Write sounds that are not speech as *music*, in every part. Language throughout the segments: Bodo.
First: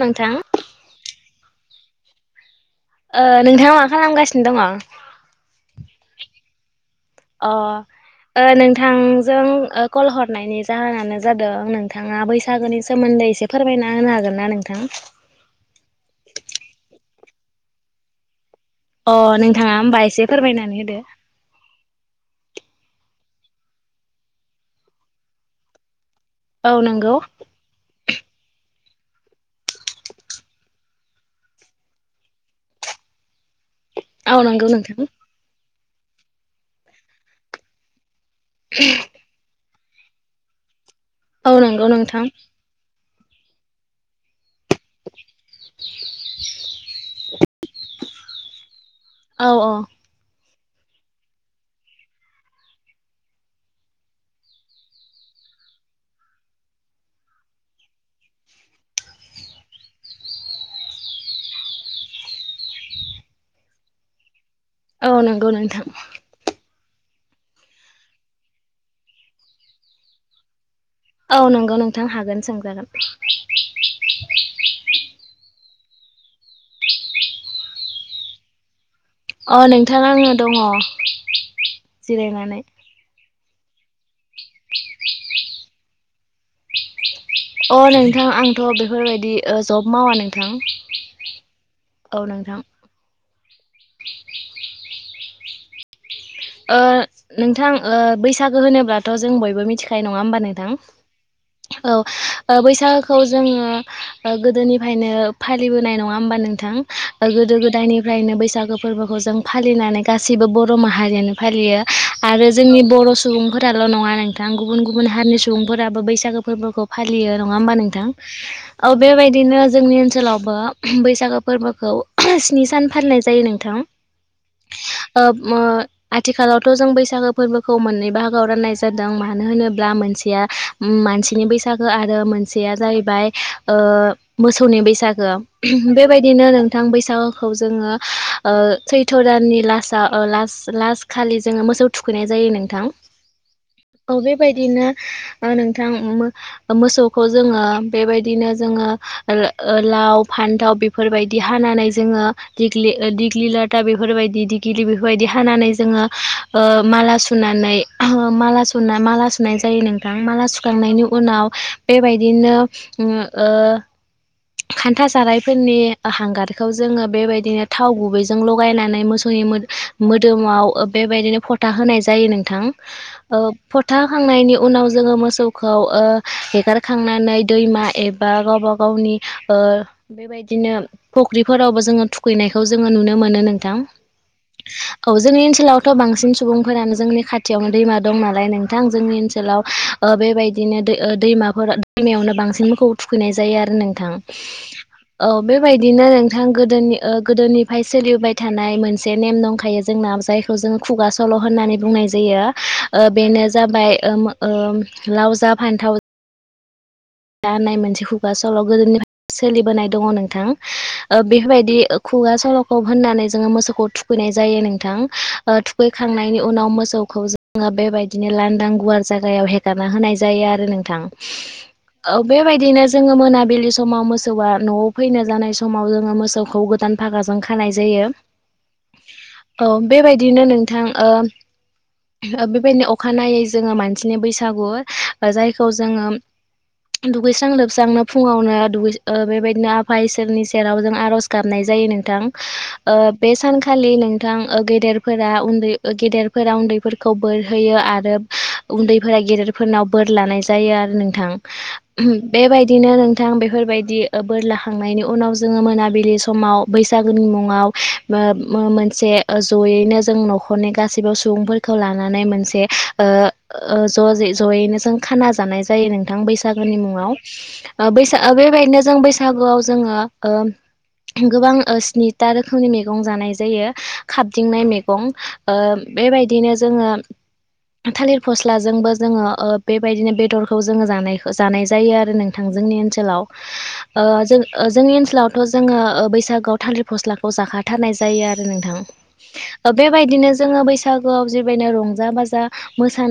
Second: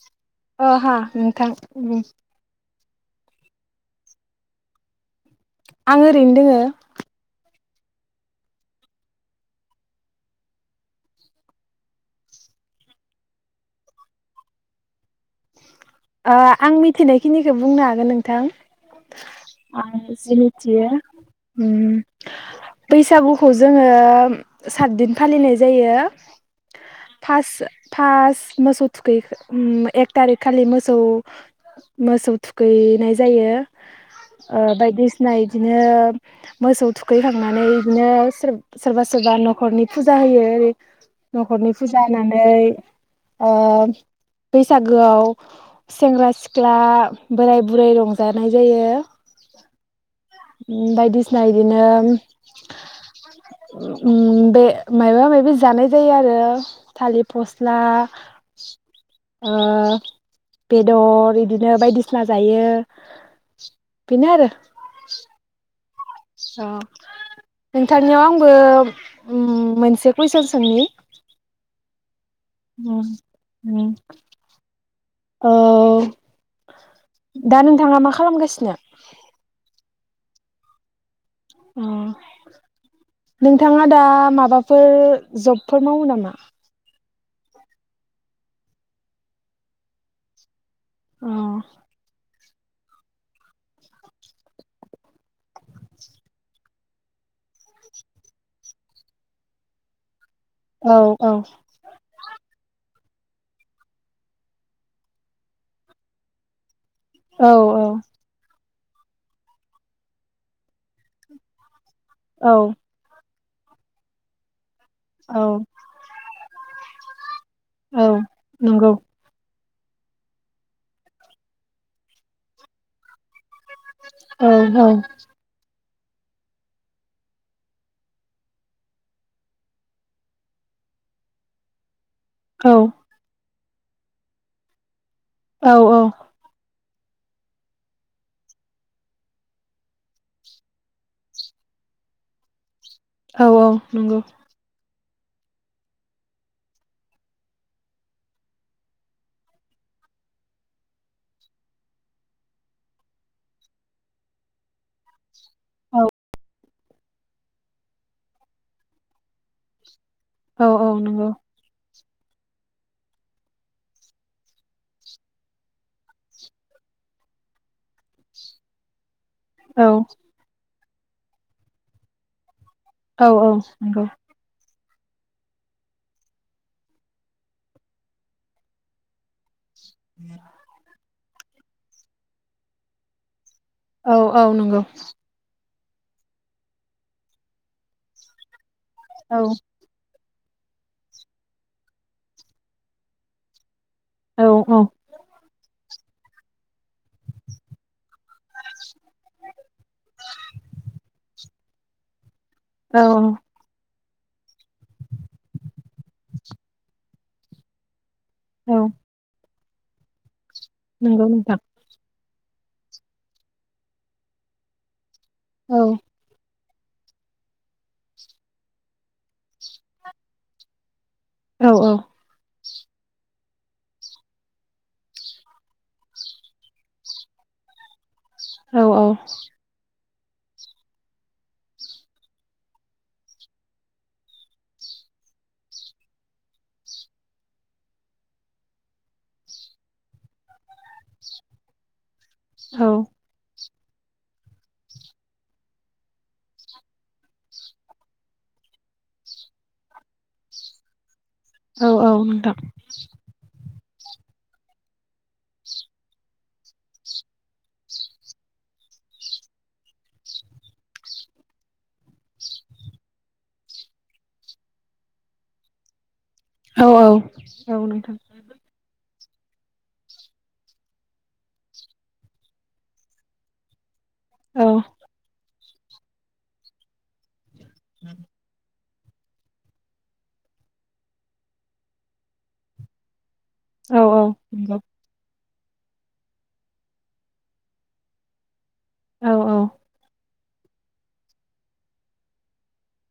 नोंथां ओ हा नोंथां उ । ओ नोंथाङा मा खालामगासिनो दङ? आं ओरैनो दोङो । अ । ओ नोंथांजों ओ कल हरनायनि जाहोनानो जादों नोंथाङा बैसागोनि सोमोन नै एसे फोरमायना होना हागोन ना नोंथां? आं मिथिनायखिनिखो बुंनो हागोन नोंथां अ नोंथाङा । होमबा आं एसे फोरमायनानै जेमिथियो होदो बैसागुखौ जोङो सातदिन फालिनाय जायो। औ नंगौ फास्ट मोसौ थुखै एक थारिख खालि मोसौ औ मोसौ थुखैनाय जायो औ नंगौ बायदिसिना ओ नोंथां बायदिसिना बिदिनो मोसौ थुखैखांनानै बिदिनो सोरबा सोरबा न'खरनि फुजा होयो ओरै औ न'खरनि नंगौ फुजा नोंथां होनानै ओ बैसागोआव सेंग्रा सिख्ला बोराय बुरै रंजानाय जायो। औ औ बायदिसिना बिदिनो उम बे माबा माबि जानाय जायो आरो थालिर फस्ला ओ बेदर बिदिनो बायदिसिना जायो बिनो आरो औ नंगौ नोंथां *inaudible* औ नोंथांनियाव आंबो मोनसे कुइसन सोंनि औ नंगौ नोंथां हागोन सोंजागोन उम *inaudible* उम औ दा नोंथाङा मा खालामगासिनो? अ नोंथा आङो दङ अ जिरायनानै नोंथाङा दा माबाफोर जब फोर मावो नामा? अ नोंथां आंथ' बेफोरबायदि ओ जब मावा नोंथां। अ औ नोंथां ओ नोंथां ओ बैसागो होनोब्लाथ' जों बयबो मिथिखानाय नङा होनोमबा नों थां औ *inaudible* औ ओ बैसागोखौ जोङो ओ गोदोनिफ्रायनो फालिबोनाय नङा होमबा नोंथां? ओ औ गोदो औ गोदायनिफ्रायनो बैसागो फोरबोखौ जों फालिनानै गासैबो बर' माहारियानो फालियो आरो औ जोंनि बर' सुबुंफोराल' नङा नोंथां गुबुन गुबुन औ हारिनि सुबुंफोराबो बैसागो फोरबोखौ फालियो नङा होमबा नोंथां नंगौ औ बेबायदिनो जोंनि ओनसोलावबो बैसागो फोरबोखौ स्नि सान फालिनाय जायो नों थां औ *inaudible* ओ आथिखालावथ' जों बैसागो फोरबोखौ मोननै बाहागोआव राननाय जादों मानो होनोब्ला मोनसेया मानसिनि बैसागो आरो औ मोनसेया जाहैबाय ओ मोसौनि बैसागो औ औ बेबायदिनो नों थां बैसागोखौ जोङो ओ सैथ' दाननि लासाव लास लास्ट खालि जोङो मोसौ थुखैनाय जायो नोंथां औ औ नंगौ ओ नोंथां मोसौखौ जोङो बेबायदिनो जोङो ओ फान्थाव बेफोरबायदि हानानै दिग्लि लाथा बेफोरबायदि दिग्लिफोर खानानै औ जोङो ओ माला सुनानैा स माला सुनाय जायो नों थां माला औ औ सुखांनायनि नंगौ उनाव बेबायदिनो ओ खान्था जारायफोरनि हांगारखौ जोङो बेबायदिनो थाव गुबैजों लगायनानै मोसौ होयोमोन औ *unintelligible* बेबायदिनो फथा होनाय जायो नोंथां औ ओ औ नंगौ फथाहोखांनायनि उनाव जोङो मोसौखौ ओ हेगारखांनानै दैमा एबा गावबा गावनि ओ बेबायदिनो फख्रिफोरावबो जोङो थुखैनायखौ जोङो नुनो मोनो नों थां औ औ नंगौ औ जोंनि ओनसोलाव थ' बांसिन सुबुंफोरानो जोंनि खाथियावनो दैमा दं नालाय नोंथां जोंनि औ ओनसोलाव बे बेबायदिनो दै दैमाफोर दैमायावनो बांसिन मोखौ थुखैनाय जायो आरो नों थां औ बेबायदिनो नोंथां गोदोनि ओ गोदोनिफ्राय सोलिबाय थानाय मोनसे नेम दंखायो जोंना जायखौ जोङो खुगा सल' होननानै बुंनाय जायो औ ओ बेनो जाबाय ओम ओम लाव जा फान्थाव जा जा होननाय मोनसे खुगा स'ल' औ गोदोनिफ्रय ओ नंगौ नोंथां बेफोरबायदि खुगा सल'खौ होननानै जोंङो मोसौखौ थुखैनाय जायो नोंथां। ओ औ थुखैखांनायनि उनाव मो सौखौ जोंङो बेबायदिनो लांदां गुवार जायगायाव हेगारना होनाय जायो आरो नोंथां । औ बेेबायायदिनो जोंङो मोनाबिलि समाव मोसौआ न'आव फैनो जानाय समाव जोंङो मोसौखौ गोदान फागाजों खानाय जायो । औ औ बेबायदिनो नोंथां ओ ओ बेबायदिनो अखानायै जोंङो मानसिनि बैसागु जायखौ जोंङो दुगैस्रां लोबस्रांनो फुङावनो ओ बेबायदिनो आफा इसोरनि सेराव जों आर'ज गाबनाय जायो । नोंथां बे सान खालि नोंथां ओ गेदेरफोरा उन्दै ओ गेदेरफोरा उन्दैफोरखौ बोरहोयो आरो उन्दैफोरा गेदेरफोरनाव बोर लानाय जायो आरो नोंथां औ औ । नोंथां बेबायदिनो नोंथां बेफोरबायदि बोर लाखांनायनि उनाव जोंङो मोनाबिलि समाव बैसागोनि मुङाव ओ मोनसे ज'यैनो जों न'खरनि गासिबो सुबुंफोरखौ लानानै मोनसे ओ ओ जयैनो जों खाना जानाय जायो नों थां बैसागो नि औ औ मुङाव औ ओ नोंथां बैसाग बेबादिनो जोंङो बैसागो बैसागुआव जोंङो ओ गोबां ओ स्निथा रोखोमनि मैगं जानाय जायो । खाबदिंनाय औ मैगं ओ बेबायदिनो जोंङो थालिर फस्लाजोंबो जोंङो ओ बेबायदिनो बेदरखौ जोंङो जानाय जानाय जायो आरो नोंथां जोंनि ओनसोलाव। औ औ ओ जों नंगौ जोंनि ओनसोलाव जोंङो ओ बैसागोआव थालिर फस्लाखौ जाखाथारनाय जायो आरो नोंथां। औ औ ओ बेबायदिनो जोंङो बैसागोआव जबेबायदिनो रंजा बाजा मोसा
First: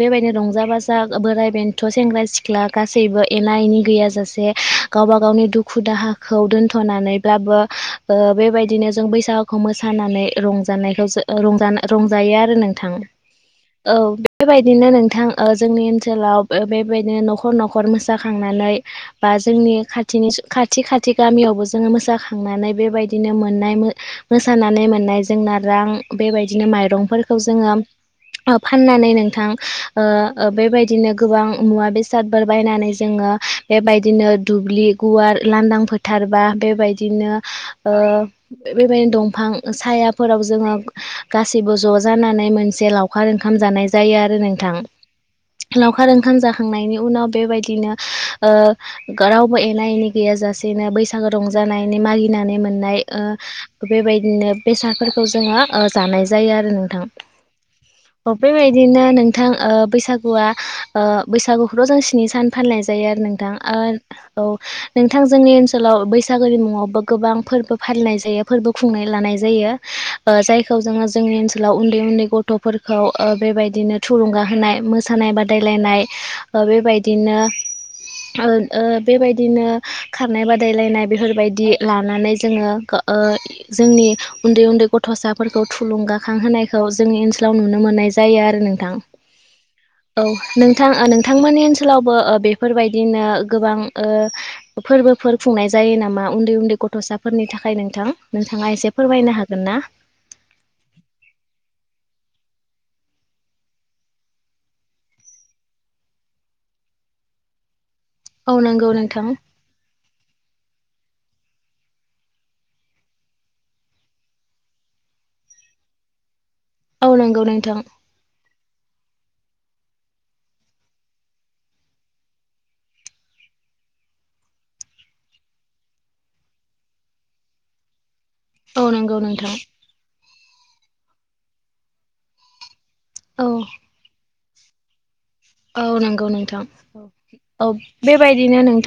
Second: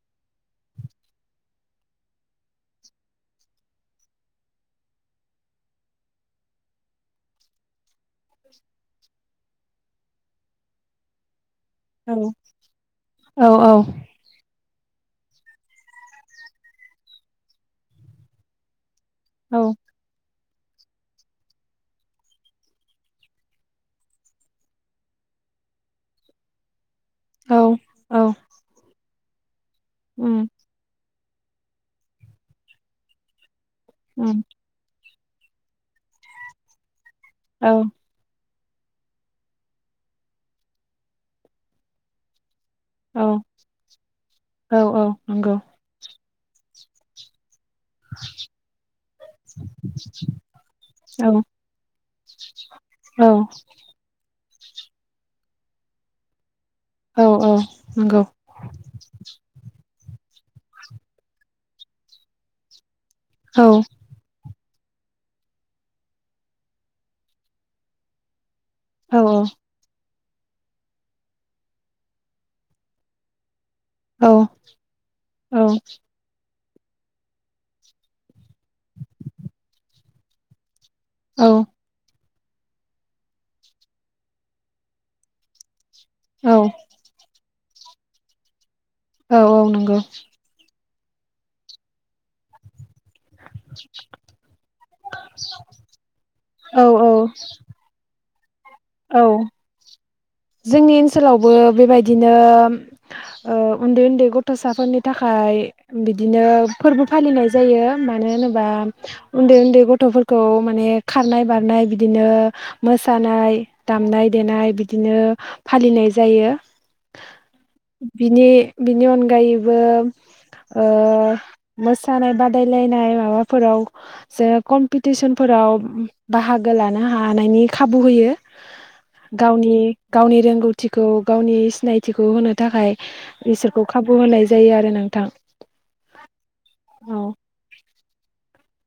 बेबायदिनो रंजा बाजा बोराइ बेनथ' गथ' सेंग्रा सिख्ला गासैबो एना एनि गैयाजासे गावबा गावनि दुखु दाहाखौ दोनथ' नानैल्बाबो ओ बेबायदिनो जों बैसागुखौ मोसानानै रंजानायखौ रंजा रंजायो आरो नोंथां औ बेबायदिनो नोंथां ओ जोंनि ओनसोलाव बेबायदिनो न'खर न'खर मोसाखांनानै बा औ जोंनि खाथिनि खाथि खाथि गामियावबो जोंङो मोसाखांनानै बेबायदिनो मोननाय मोसानानै मोननाय जोंङो नारां बेबायदिनो माइरं फोरखौ औ जोंङो औ ओ फानानै नोंथां उम ओ बेबादिनो गोबां मुवा बेसादफोर बायनानै जोङो बेबायदिनो उम दुब्लि गुवार लांदां फोथारबा बेबायदिनो औ ओ बेबायदिनो दंफां सायाफोराव जोंङो गासैबो ज' जानानै मोन से लावखार ओंखाम जानाय जायो आरो नोंथां औ औ नंगौ लावखार ओंखाम जाखांनायनि उनाव बेबायदि नो ओ रावबो एना एनि गैया जाासेनो बैसागु औ रंजानायनि मागिनानै मोननाय ओ बेबायदिनो बेसादफोरखौ जोंङो ओ जानाय जायो आरो नोंथां औ औ नंगौ बेबायदिनो नोंथां ओ बैसागुआ ओ बैसागुखौथ' जों स्नि सान फालिनाय जायो आरो नोंथां औ ओ औ नोंथां जोंनि ओनसोलाव बैसागोनि मुङावबो गोबां फोरबो फालिनाय जायो । फोरबो खुंनो औ लानाय औ जायो । ओ जायखौ जोंङो जोंनि ओनसोलाव उन्दै उन्दै गथ'फोरखौ ओ बेबायदि बिदिनो औ थुलुंगा होनाय मोसानाय बादायलायनाय अ' बेबायदिनो ओ ओ बेबायदिनो खारनाय बादायलायनाय औ बेफोरबायदि लानानै जोंङो ओ जोंनि उन्दै उन्दै गथ'साफोरखौ थुलुंगाखां औ होनायखौ जोंनि ओनसोलाव नुनो मोननाय जायो आरो नों औ औ नंगौ औ नोंथां नोंथां मोननि ओनसोलावबो बेफोरबायदि बिदिनो गोबां ओ फोरबोफोर खुंनाय जायो नामा उन्दै उन्दै औ औ गथ'साफोरनि थाखाय नोंथां? नोंथाङा एसे औ फोरमायनो हागोन ना जोंनि ओनसोलावबो बेबायदिनो बिदिनो ओ उन्दै उन्दै गथ'साफोरनि थाखाय बिदिनो फोरबो फा सोलिनाय जायो मानो औ होनोबा नंगौ नोंथां उन्दै उन्दै गथ'फोरखौ माने खारनाय बारनाय बिदिनो मोसानाय, दामनाय-देनाय बिदिनो फालिनाय जायो औ नंगौ नोंथां बिनि बिनि अनगायैबो ओ मोसानाय बादायलायनाय माबाफोराव जे कमपिटिसनफोर फोराव बाहागो लानो हानायनि खाबु होयो औ नंगौ नोंथां गावनि गावनि रोंगौथिखौ गावनि सिनायथिखौ होनो थाखाय औ ईसोरखौ खाबु होनाय जायो आरो नोंथां ‌। औ नंगौ नोंथां, औ बेबायदिनो नों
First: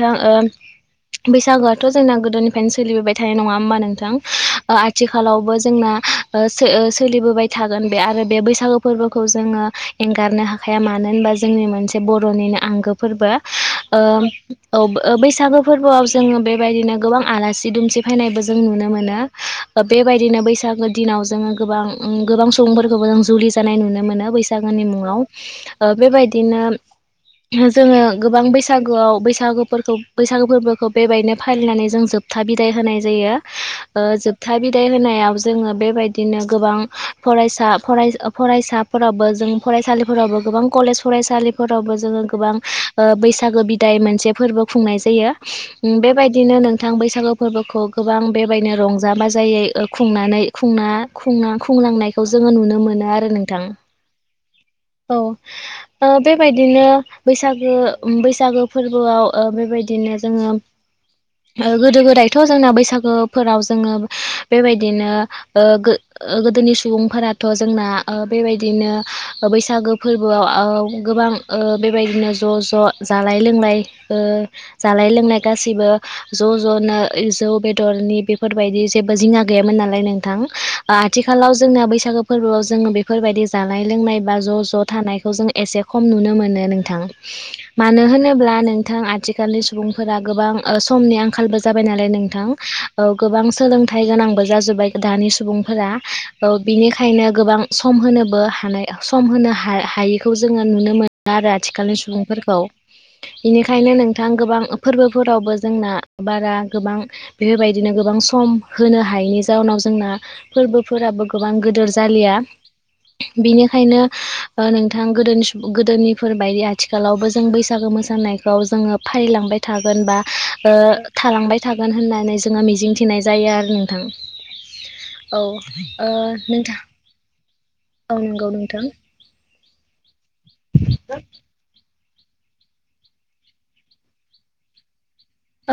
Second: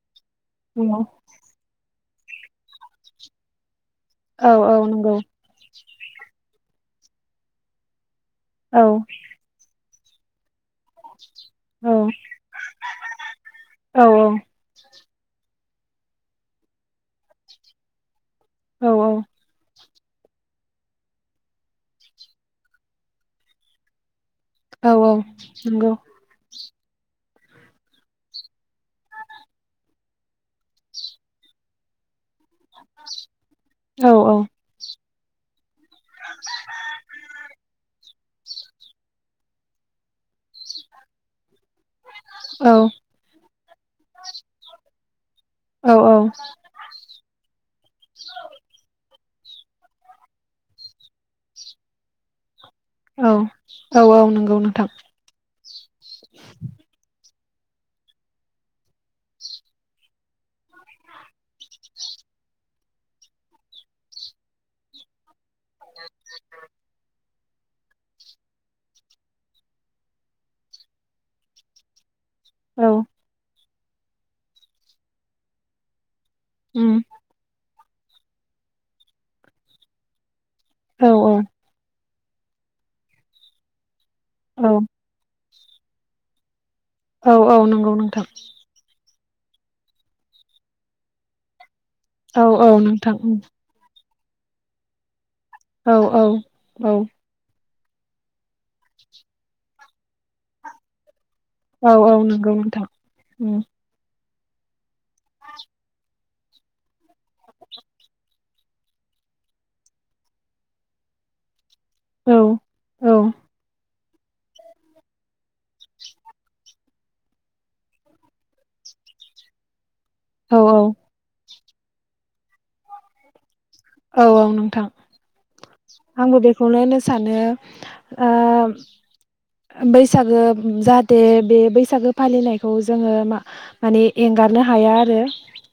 नंगौ। बैसागोआथ' जोंना गोदोनिफ्रायनो सोलिबोबाय थानाय नङा होमबा नों नोथां औ ओ औ नंगौ आथिखालावबो जोंना ओ सो सोलिबोबाय थागोन बे आरो बे बैसागु औ फोरबोखौ जोङो एंगारनो हाखाया मानो होनबा जोंनि मोनसे औ बर'निनो आंगो फोरबो ओ औ औ बो बैसागु फोरबोआव जोङो बेबायदिनो गोबां आलासि-दुमसि फैनायबो जों नुनो औ मोनो । बेबायदिनो बैसागो दिनाव जोङो गोबां ओ गोबां सुबुंफोरखौबो जों जुलि जानाय नुनो मोनो बैसा बैसागोनि औ औ मुङाव ओ नंगौ बेबायदिनो जोङो गोबां बैसागोआव बैसागुफोरखौ बैसागो फोरबोखौ बेबायदिनो फालिनानै जों जोब था बिदाय होनाय जायो औ औ जोबथा बिदाय होनायाव जोङो बे बायदिनो गोबां फरायसा फराय फरायसाफोराबो जों फरायसालिफोरावबो गोबां कलेज फरायसालि फोरावबो जोङो गोबां औ ओ बैसागो बिदाय मोनसे फोर्बो खुंनाय जायो । ओ औ बे बायदिनो नोंथां बैसागु फोर्बोखौ गोबां बे बायदिनो रंजा जा-बाजायै ओ खुंनानै खुंना खुंनाय खुंलांनायखौ जोङो नुनो मोनो आरो नोंथां, औ औ नंगौ नोंथां औ बे बायदिनो बैसागो उम बैसागो फोरबोआव ओ बेबायदिनो जोङो ओ गोदो गोदायथ' जोंना बैसागोफोराव जोङो बेबायदिनो ओ गो ओ गोदोनि सुबुंफोराथ' जोंना ओ बेबायदिनो बैसागो फोरबोआव गोबां ओ बेबायदिनो ज' औ ज' जालाय लोंलाय ओ जालाय लोंलाय गासिबो ज' उम ज'नो जौ बे दरनि बेफोरबायदि जेबो जिंगा गैयामोन नालाय नोंथां औ आथिालाव जोंना बैसागो फोरबोआव जोङो बेफोरबायदि जानाय लोंनाय बा ज' औ ज' थानायखौ जों एसे खम नुनो मोनो नों नोंथां औ औ नंगौ मानो नोंथां होनोब्ला नोंथां आथिखालनि सुबुंफोरा गोबां ओ समनि आंखालबो जाबाय नालाय औ नोथां औ ओ नोंथां उम गोबां सोलोंथाइ गोनांबो जाजोबबाय दानि सु सुबुंफोरा औ ओ औ बिनिखायनो गोबां सम होनोबो हानाय सम होनो हायो खौ जोङो नुनो मोनो आरो औ आथिखालनि औ नंगौ सुबुंफोरखौ नोंथां उम बेनिखायनो नोंथां गोबां फोरबोफोरावबो जोंना बारा गोबां बेफोरबायदिनो गोबां सम होनो हायैनि जाउनाव जोंना फोरबोफोरा गोबां गोदोर जालिया औ औ बेनिखायनो ओ नों नोंथां गोदोनि सु गोदोनिफोरबायदि आथिखालावबो जों बैसागो मोसानायखौ जोङो फालिलांबाय था गोन बा औ ओ थालांबाय थागोन होननानै जोङो मिजिंथिनाय जायो आरो नोंथां औ औ नोंथां। औ ओ आंबो बेखौनो नोंथां होनो सानो औ ओ नंगौ नोंथां बैसागो जाहाथे बे बैसागो फालिनायखौ जोङो मा माने एंगारनो हाया आरो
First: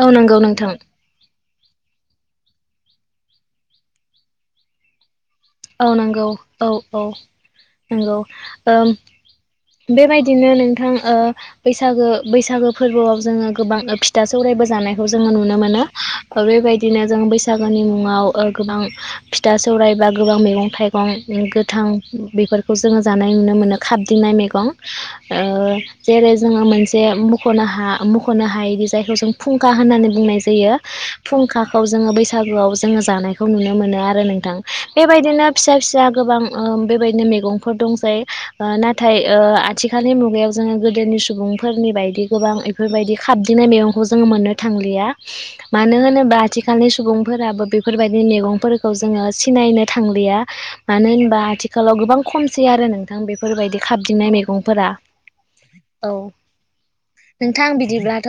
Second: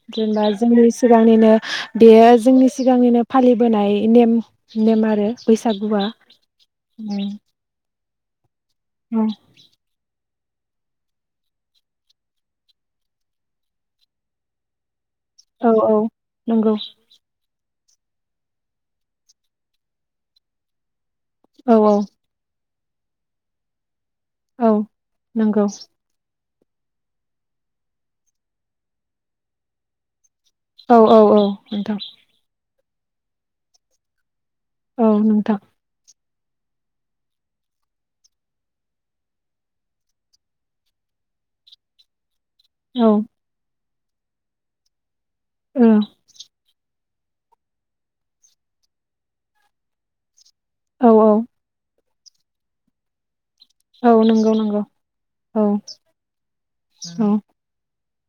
औ नंगौ जेनेबा नोंथां जोंनि सिगांनिनो बेयो जोंनि सिगांनिनो फालिबोनाय नेम नेम आरो । औ नंगौ औ - औ नंगौ ओम उ बेबायदिनो नोंथां ओ बैसागो - बैसागो फोरबोआव जोङो गोबां फिथा सौरायबो जानाय खौ जोङो नुनो औ मोनो औ नंगौ बेबायदिनो जों बैसाग नि मुङाव गोबां फिथा, सौरायाइबा गोबां मैगं - थाइगं गोबां औ गोथां औ बेफोरखौ जोङो जानाय नुनो मोनो खाबदिनाय गं औ ओ नंगौ जेरै जोङो मोनसे मख'नो हा मख'नो हायोदि जायखौ जों फुंखा होननानै बुंनाय जायो जयो औ औ औ फुंखाखौ नोंथां जोङो बैसागुआव जोङो जानायखौ नुनो मोनो आरो नोंथां । औ बेबायदिनो नोंथां फिसा - फिसा गोबां बेबायदिनो मैगंफोर दंजायो नाथाय ओ आथिखालनि मुगायाव जोङो गोदोनि सुबुंफोरनि बायदि गोबां औ बेफोरबायदि खाबदिंनाय मैगं खौ जों मोननो थांलिया औ मानो होनोबा आथिखालनि सुबुं फोराबो बेफोरबायदि मैगंफोरखौ जोङो सिनायनो थांलिया मानो औ औ होनबा आथिखालाव गोबां खमसै आरो नोंथां बेफोरबायदि औ खाबदिंनाय नंगौ नंगौ मैगंफोरा औ नोंथां बिदिब्ला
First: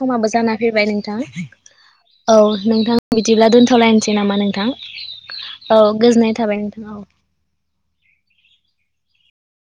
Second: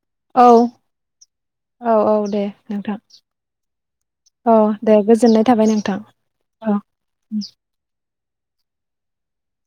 समाबो औ जाना फैबाय नोंथां । औ नोंथां बिदिब्ला दोनथ'लायनोसै नामा औ नोंथां दे औ गोजोननाय थाबाय । हेलौ उ